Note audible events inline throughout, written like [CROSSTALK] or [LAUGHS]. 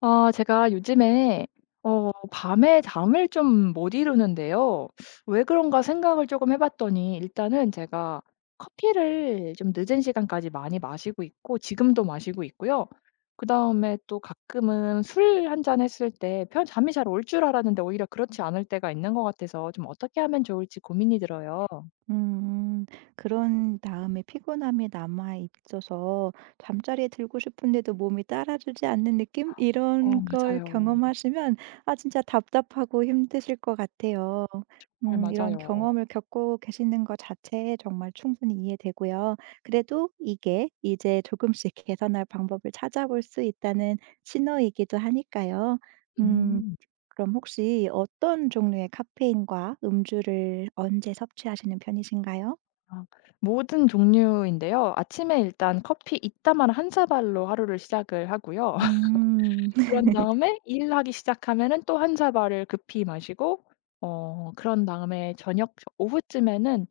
아, 제가 요즘에 밤에 잠을 좀 못 이루는데요. 왜 그런가 생각을 조금 해봤더니 일단은 제가 커피를 좀 늦은 시간까지 많이 마시고 있고 지금도 마시고 있고요. 그 다음에 또 가끔은 술 한 잔 했을 때 잠이 잘 올 줄 알았는데 오히려 그렇지 않을 때가 있는 것 같아서 좀 어떻게 하면 좋을지 고민이 들어요. 음. 그런 다음에 피곤함이 남아 있어서 잠자리에 들고 싶은데도 몸이 따라주지 않는 느낌? 어, 이런 걸 맞아요. 경험하시면 아 진짜 답답하고 힘드실 것 같아요. 정말 이런 맞아요. 경험을 겪고 계시는 것 자체에 정말 충분히 이해되고요. 그래도 이게 이제 조금씩 [LAUGHS] 개선할 방법을 찾아볼 수 있다는 신호이기도 하니까요. 음. 음. 그럼 혹시 어떤 종류의 카페인과 음주를 언제 섭취하시는 편이신가요? 아 모든 종류인데요. 아침에 일단 커피 이따만 한 사발로 하루를 시작을 하고요. [LAUGHS] 음. [LAUGHS] 그런 다음에 일하기 시작하면은 또 한 사발을 급히 마시고 그런 다음에 저녁 오후쯤에는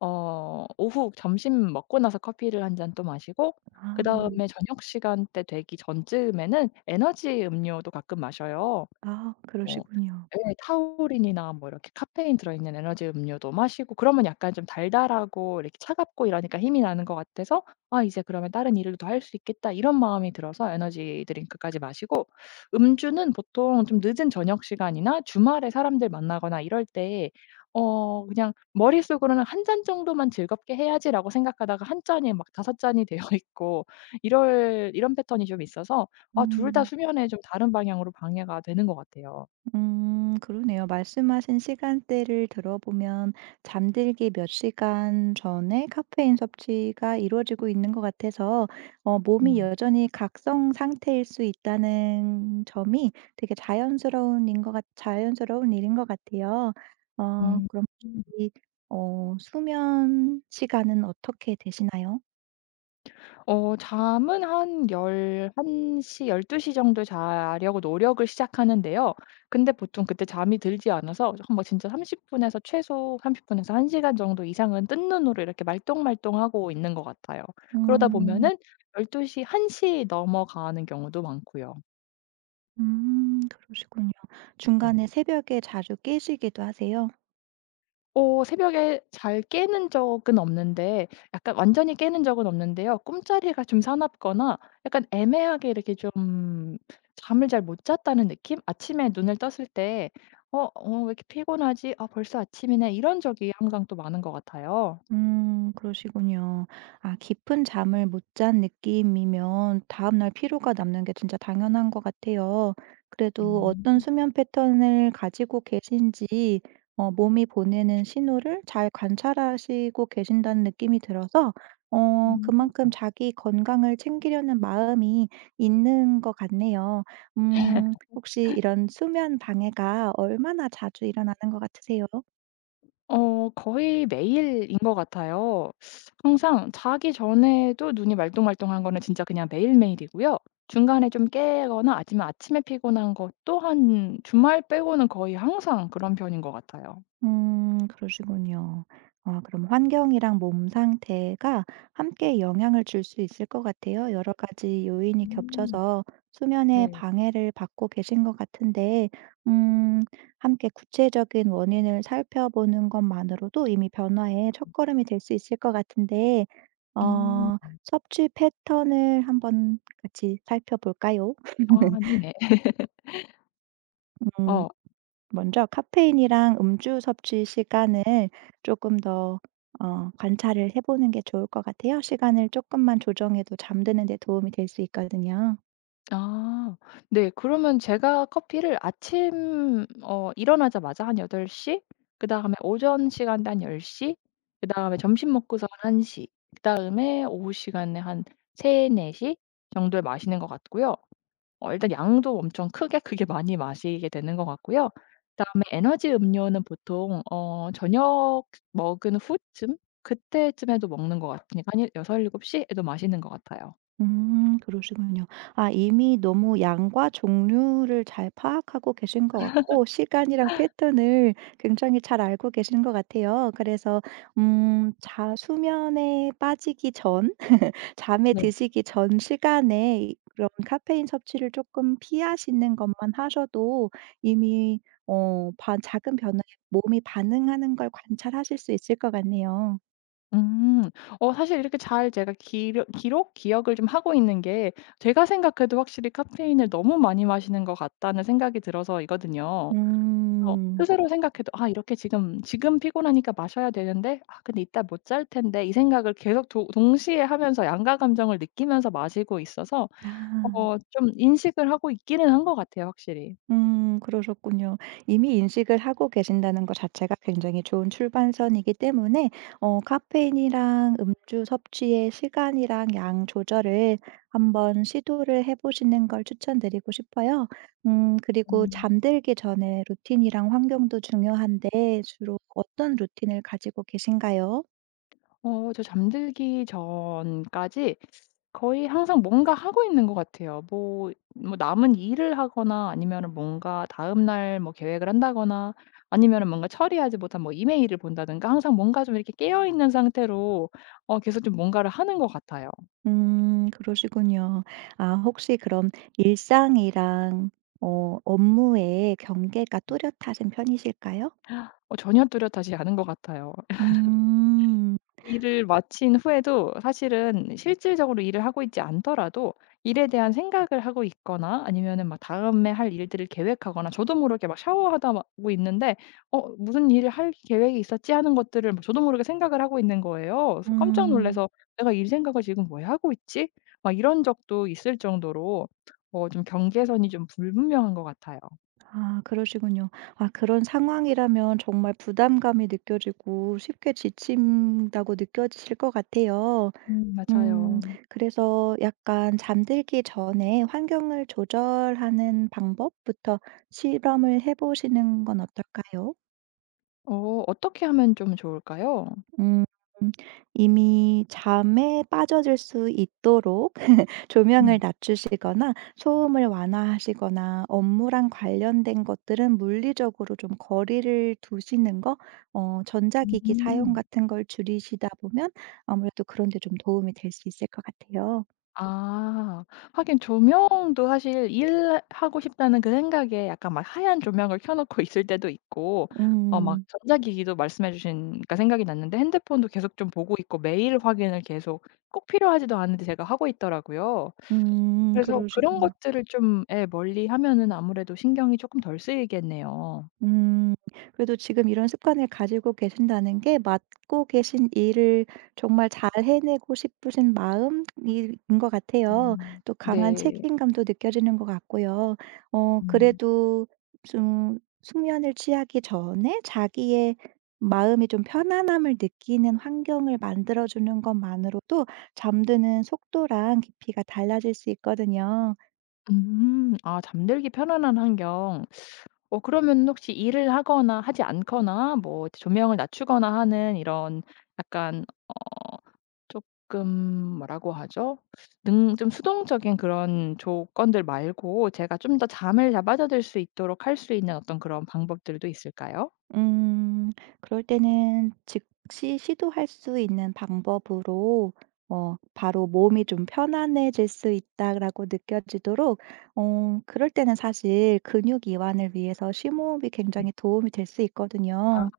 오후 점심 먹고 나서 커피를 한 잔 또 마시고 아. 그다음에 저녁 시간대 되기 전쯤에는 에너지 음료도 가끔 마셔요. 아 어 그러시군요. 예 타우린이나 뭐 이렇게 카페인 들어 있는 에너지 음료도 마시고 그러면 약간 좀 달달하고 이렇게 차갑고 이러니까 힘이 나는 것 같아서 '아 이제 그러면 다른 일도 할 수 있겠다.' 이런 마음이 들어서 에너지 드링크까지 마시고 음주는 보통 좀 늦은 저녁 시간이나 주말에 사람들 만나거나 이럴 때 그냥 머릿속으로는 한 잔 정도만 즐겁게 해야지.'라고 생각하다가 한 잔이 막섯 잔이 되어 [LAUGHS] 있고 이럴 이런 패턴이 좀 있어서 아 둘 다 음. 수면에 좀 다른 방향으로 방해가 되는 것 같아요. 그러네요. 말씀하신 시간대를 들어보면 잠들기 몇 시간 전에 카페인 섭취가 이루어지고 있는 것 같아서 몸이 음. 여전히 각성 상태일 수 있다는 점이 되게 자연스러운 일인 것 같아요. 어 음. 그럼 이 어 수면 시간은 어떻게 되시나요? 어 잠은 한1한시열2시 정도 자려고 노력을 시작하는데요. 근데 보통 그때 잠이 들지 않아서 한 뭐 진짜 30 분에서 최소 30 분에서 1 시간 정도 이상은 뜬 눈으로 이렇게 말똥말똥하고 있는 것 같아요. 그러다 음. 보면은 12시 1시 넘어가는 경우도 많고요. 그러시군요. 네. 중간에 새벽에 자주 깨시기도 하세요? 새벽에 잘 깨는 적은 없는데 약간 완전히 깨는 적은 없는데요. 꿈자리가 좀 사납거나 약간 애매하게 이렇게 좀 잠을 잘 못 잤다는 느낌? 아침에 눈을 떴을 때 왜 이렇게 피곤하지? 아 벌써 아침이네.' 이런 적이 항상 또 많은 것 같아요. 그러시군요. 아 깊은 잠을 못 잔 느낌이면 다음날 피로가 남는 게 진짜 당연한 것 같아요. 그래도 어떤 수면 패턴을 가지고 계신지 몸이 보내는 신호를 잘 관찰하시고 계신다는 느낌이 들어서 음. 그만큼 자기 건강을 챙기려는 마음이 있는 것 같네요. 혹시 이런 수면 방해가 얼마나 자주 일어나는 것 같으세요? 어 거의 매일인 것 같아요. 항상 자기 전에도 눈이 말똥말똥한 거는 진짜 그냥 매일매일이고요. 중간에 좀 깨거나 아니면 아침에 피곤한 것 또한 주말 빼고는 거의 항상 그런 편인 것 같아요. 그러시군요. 아 그럼 환경이랑 몸 상태가 함께 영향을 줄 수 있을 것 같아요. 여러 가지 요인이 음. 겹쳐서 수면에 네. 방해를 받고 계신 것 같은데 음 함께 구체적인 원인을 살펴보는 것만으로도 이미 변화의 첫걸음이 될 수 있을 것 같은데 음. 어 섭취 패턴을 한번 같이 살펴볼까요? 아 [LAUGHS] 네네. [LAUGHS] 음. 어. 먼저 카페인이랑 음주 섭취 시간을 조금 더 관찰을 해 보는 게 좋을 것 같아요. 시간을 조금만 조정해도 잠드는 데 도움이 될 수 있거든요. 아. 네. 그러면 제가 커피를 아침 일어나자마자 한8덟 시, 그다음에 오전 시간대 한 1 0 그다음에 점심 먹고서 한 1시 그다음에 오후 시간에 한 3 4시 정도에 마시는 것 같고요. 어 일단 양도 엄청 크게 크게 많이 마시게 되는 것 같고요. 그다음에 에너지 음료는 보통 저녁 먹은 후쯤 그때쯤에도 먹는 것 같으니까 한 6-7 시에도 마시는 것 같아요. 그러시군요. 아 이미 너무 양과 종류를 잘 파악하고 계신 것 같고 시간이랑 패턴을 굉장히 잘 알고 계신 것 같아요. 그래서 음 자 수면에 빠지기 전 [LAUGHS] 잠에 드시기 전 시간에 이 그런 카페인 섭취를 조금 피하시는 것만 하셔도 이미 어 반 작은 변화에 몸이 반응하는 걸 관찰하실 수 있을 것 같네요. 음. 어 사실 이렇게 잘 제가 기억을 좀 하고 있는 게 제가 생각해도 확실히 '카페인을 너무 많이 마시는 것 같다.'는 생각이 들어서이거든요. 그래서 음. 스스로 생각해도 '아 이렇게 지금 피곤하니까 마셔야 되는데 아 근데 이따 못 잘 텐데.' 이 생각을 계속 도 동시에 하면서 양가 감정을 느끼면서 마시고 있어서 아. 어 좀 인식을 하고 있기는 한 것 같아요 확실히. 그러셨군요. 이미 인식을 하고 계신다는 것 자체가 굉장히 좋은 출발선이기 때문에 카페인이랑 음주 섭취의 시간이랑 양 조절을 한번 시도를 해 보시는 걸 추천드리고 싶어요. 그리고 음. 잠들기 전에 루틴이랑 환경도 중요한데 주로 어떤 루틴을 가지고 계신가요? 어 저 잠들기 전까지 거의 항상 뭔가 하고 있는 것 같아요. 뭐 남은 일을 하거나 아니면은 뭔가 다음 날 뭐 계획을 한다거나 아니면은 뭔가 처리하지 못한 뭐 이메일을 본다든가 항상 뭔가 좀 이렇게 깨어 있는 상태로 계속 좀 뭔가를 하는 것 같아요. 그러시군요. 아 혹시 그럼 일상이랑 업무의 경계가 뚜렷하신 편이실까요? 어 전혀 뚜렷하지 않은 것 같아요. 음. 일을 마친 후에도 사실은 실질적으로 일을 하고 있지 않더라도 일에 대한 생각을 하고 있거나 아니면은 막 다음에 할 일들을 계획하거나 저도 모르게 막 샤워하다 하고 있는데 어 무슨 일을 할 계획이 있었지 하는 것들을 막 저도 모르게 생각을 하고 있는 거예요. 그래서 깜짝 음. 놀라서 내가 일 생각을 지금 왜 하고 있지? 막 이런 적도 있을 정도로 어 좀 경계선이 좀 불분명한 것 같아요. 아 그러시군요. 아 그런 상황이라면 정말 부담감이 느껴지고 쉽게 지친다고 느껴지실 것 같아요. 음 맞아요. 그래서 약간 잠들기 전에 환경을 조절하는 방법부터 실험을 해 보시는 건 어떨까요? 어 어떻게 하면 좀 좋을까요? 음. 이미 잠에 빠져들 수 있도록 [LAUGHS] 조명을 음. 낮추시거나 소음을 완화하시거나 업무랑 관련된 것들은 물리적으로 좀 거리를 두시는 거, 전자기기 사용 음. 같은 걸 줄이시다 보면 아무래도 그런 데 좀 도움이 될 수 있을 것 같아요. 아. 하긴 조명도 사실 일 하고 싶다는 그 생각에 약간 막 하얀 조명을 켜 놓고 [LAUGHS] 있을 때도 있고 막 음. 전자기기도 말씀해 주신 그니까 생각이 났는데 핸드폰도 계속 좀 보고 있고 메일 확인을 계속 꼭 필요하지도 않은데 제가 하고 있더라고요. 음. 그래서 그런 그러시군요. 것들을 좀 예 멀리하면은 아무래도 신경이 조금 덜 쓰이겠네요. 음. 그래도 지금 이런 습관을 가지고 계신다는 게 맡고 계신 일을 정말 잘 해내고 싶으신 마음인 것 같아요. 음. 또 강한 네. 책임감도 느껴지는 것 같고요. 음. 그래도 좀 숙면을 취하기 전에 자기의 마음이 좀 편안함을 느끼는 환경을 만들어 주는 것만으로도 잠드는 속도랑 깊이가 달라질 수 있거든요. 음. 아 잠들기 편안한 환경. 어 그러면 혹시 일을 하거나 하지 않거나 뭐 조명을 낮추거나 하는 이런 약간 쪼끔 뭐라고 하죠? 능 좀 수동적인 그런 조건들 말고 제가 좀 더 잠을 잘 빠져들 수 있도록 할 수 있는 어떤 그런 방법들도 있을까요? 음. 그럴 때는 즉시 시도할 수 있는 방법으로 바로 몸이 좀 편안해질 수 있다라고 느껴지도록 그럴 때는 사실 근육 이완을 위해서 심호흡이 네. 굉장히 도움이 될 수 아 있거든요.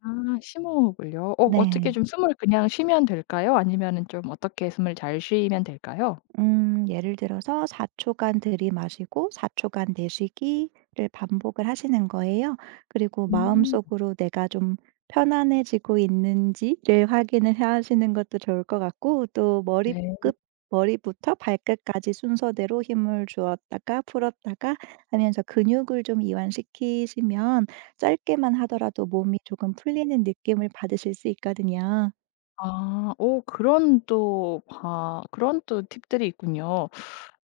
심호흡을요. 어 어떻게 네. 좀 숨을 그냥 쉬면 될까요? 아니면은 좀 어떻게 숨을 잘 쉬면 될까요? 예를 들어서 4초 초간 들이마시고 4초 초간 내쉬기를 반복을 하시는 거예요. 그리고 음. 마음속으로 내가 좀 편안해지고 있는지를 확인을 해 하시는 것도 좋을 것 같고 또 네. 끝 머리부터 발끝까지 순서대로 힘을 주었다가 풀었다가 하면서 근육을 좀 이완시키시면 짧게만 하더라도 몸이 조금 풀리는 느낌을 받으실 수 있거든요. 아. 오 그런 또 그런 또 팁들이 있군요.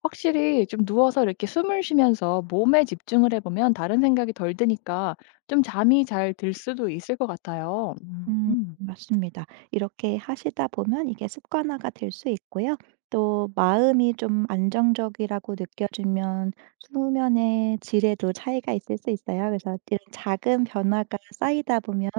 확실히 좀 누워서 이렇게 숨을 쉬면서 몸에 집중을 해 보면 다른 생각이 덜 드니까 좀 잠이 잘 들 수도 있을 것 같아요. 음. 맞습니다. 이렇게 하시다 보면 이게 습관화가 될 수 있고요. 또 마음이 좀 안정적이라고 느껴지면 수면의 질에도 차이가 있을 수 있어요. 그래서 이런 작은 변화가 쌓이다 보면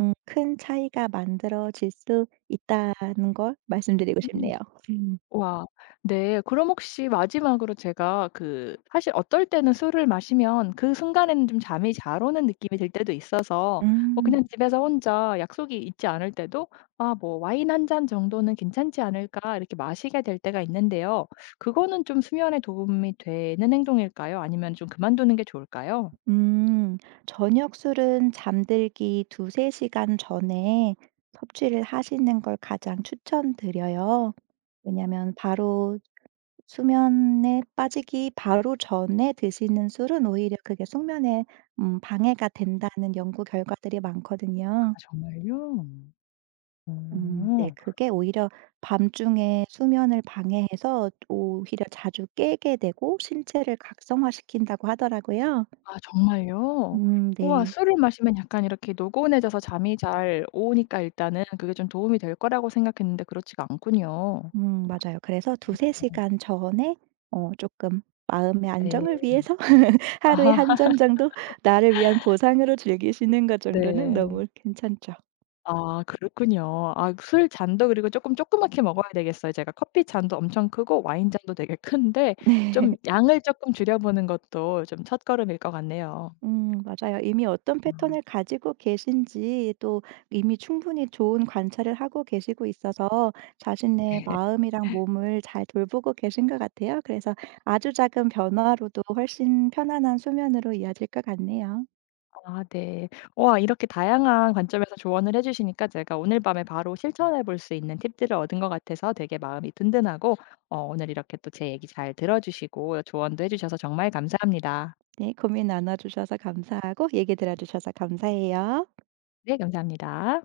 큰 차이가 만들어질 수 있다는 걸 말씀드리고 음. 싶네요. 음. 와. 네. 그럼 혹시 마지막으로 제가 그 사실 어떨 때는 술을 마시면 그 순간에는 좀 잠이 잘 오는 느낌이 들 때도 있어서 뭐 음. 그냥 집에서 혼자 약속이 있지 않을 때도 '아 뭐 와인 한 잔 정도는 괜찮지 않을까.' 이렇게 마시게 될 때가 있는데요. 그거는 좀 수면에 도움이 되는 행동일까요? 아니면 좀 그만두는 게 좋을까요? 음. 저녁 술은 잠들기 두세 시간 전에 섭취를 하시는 걸 가장 추천드려요. 왜냐면 하 바로 수면에 빠지기 바로 전에 드시는 술은 오히려 그게 숙면에 방해가 된다는 연구 결과들이 아 많거든요. 정말요? 음. 네 오. 그게 오히려 밤중에 수면을 방해해서 오히려 자주 깨게 되고 신체를 각성화시킨다고 하더라고요. 아 정말요? 우와 네. 술을 마시면 약간 이렇게 노곤해져서 잠이 잘 오니까 일단은 그게 좀 도움이 될 거라고 생각했는데 그렇지가 않군요. 맞아요. 그래서 두세 시간 전에 조금 마음의 안정을 네. 위해서 [LAUGHS] [LAUGHS] 하루에 한 아 잔 정도 나를 위한 보상으로 즐기시는 것 정도는 네. 너무 괜찮죠. 아 그렇군요. 아 술 잔도 그리고 쪼끔 조그맣게 먹어야 되겠어요. 제가 커피 잔도 엄청 크고 와인 잔도 되게 큰데 [LAUGHS] 네. 좀 양을 쪼끔 줄여보는 것도 좀 첫걸음일 것 같네요. 맞아요. 이미 어떤 음. 패턴을 가지고 계신지 또 이미 충분히 좋은 관찰을 하고 계시고 있어서 자신의 마음이랑 몸을 잘 돌보고 계신 것 같아요. 그래서 아주 작은 변화로도 훨씬 편안한 수면으로 이어질 것 같네요. 아 네. 와 이렇게 다양한 관점에서 조언을 해 주시니까 제가 오늘 밤에 바로 실천해 볼 수 있는 팁들을 얻은 것 같아서 되게 마음이 든든하고 오늘 이렇게 또 제 얘기 잘 들어 주시고 조언도 해 주셔서 정말 감사합니다. 네. 고민 나눠 주셔서 감사하고 얘기 들어 주셔서 감사해요. 네 감사합니다.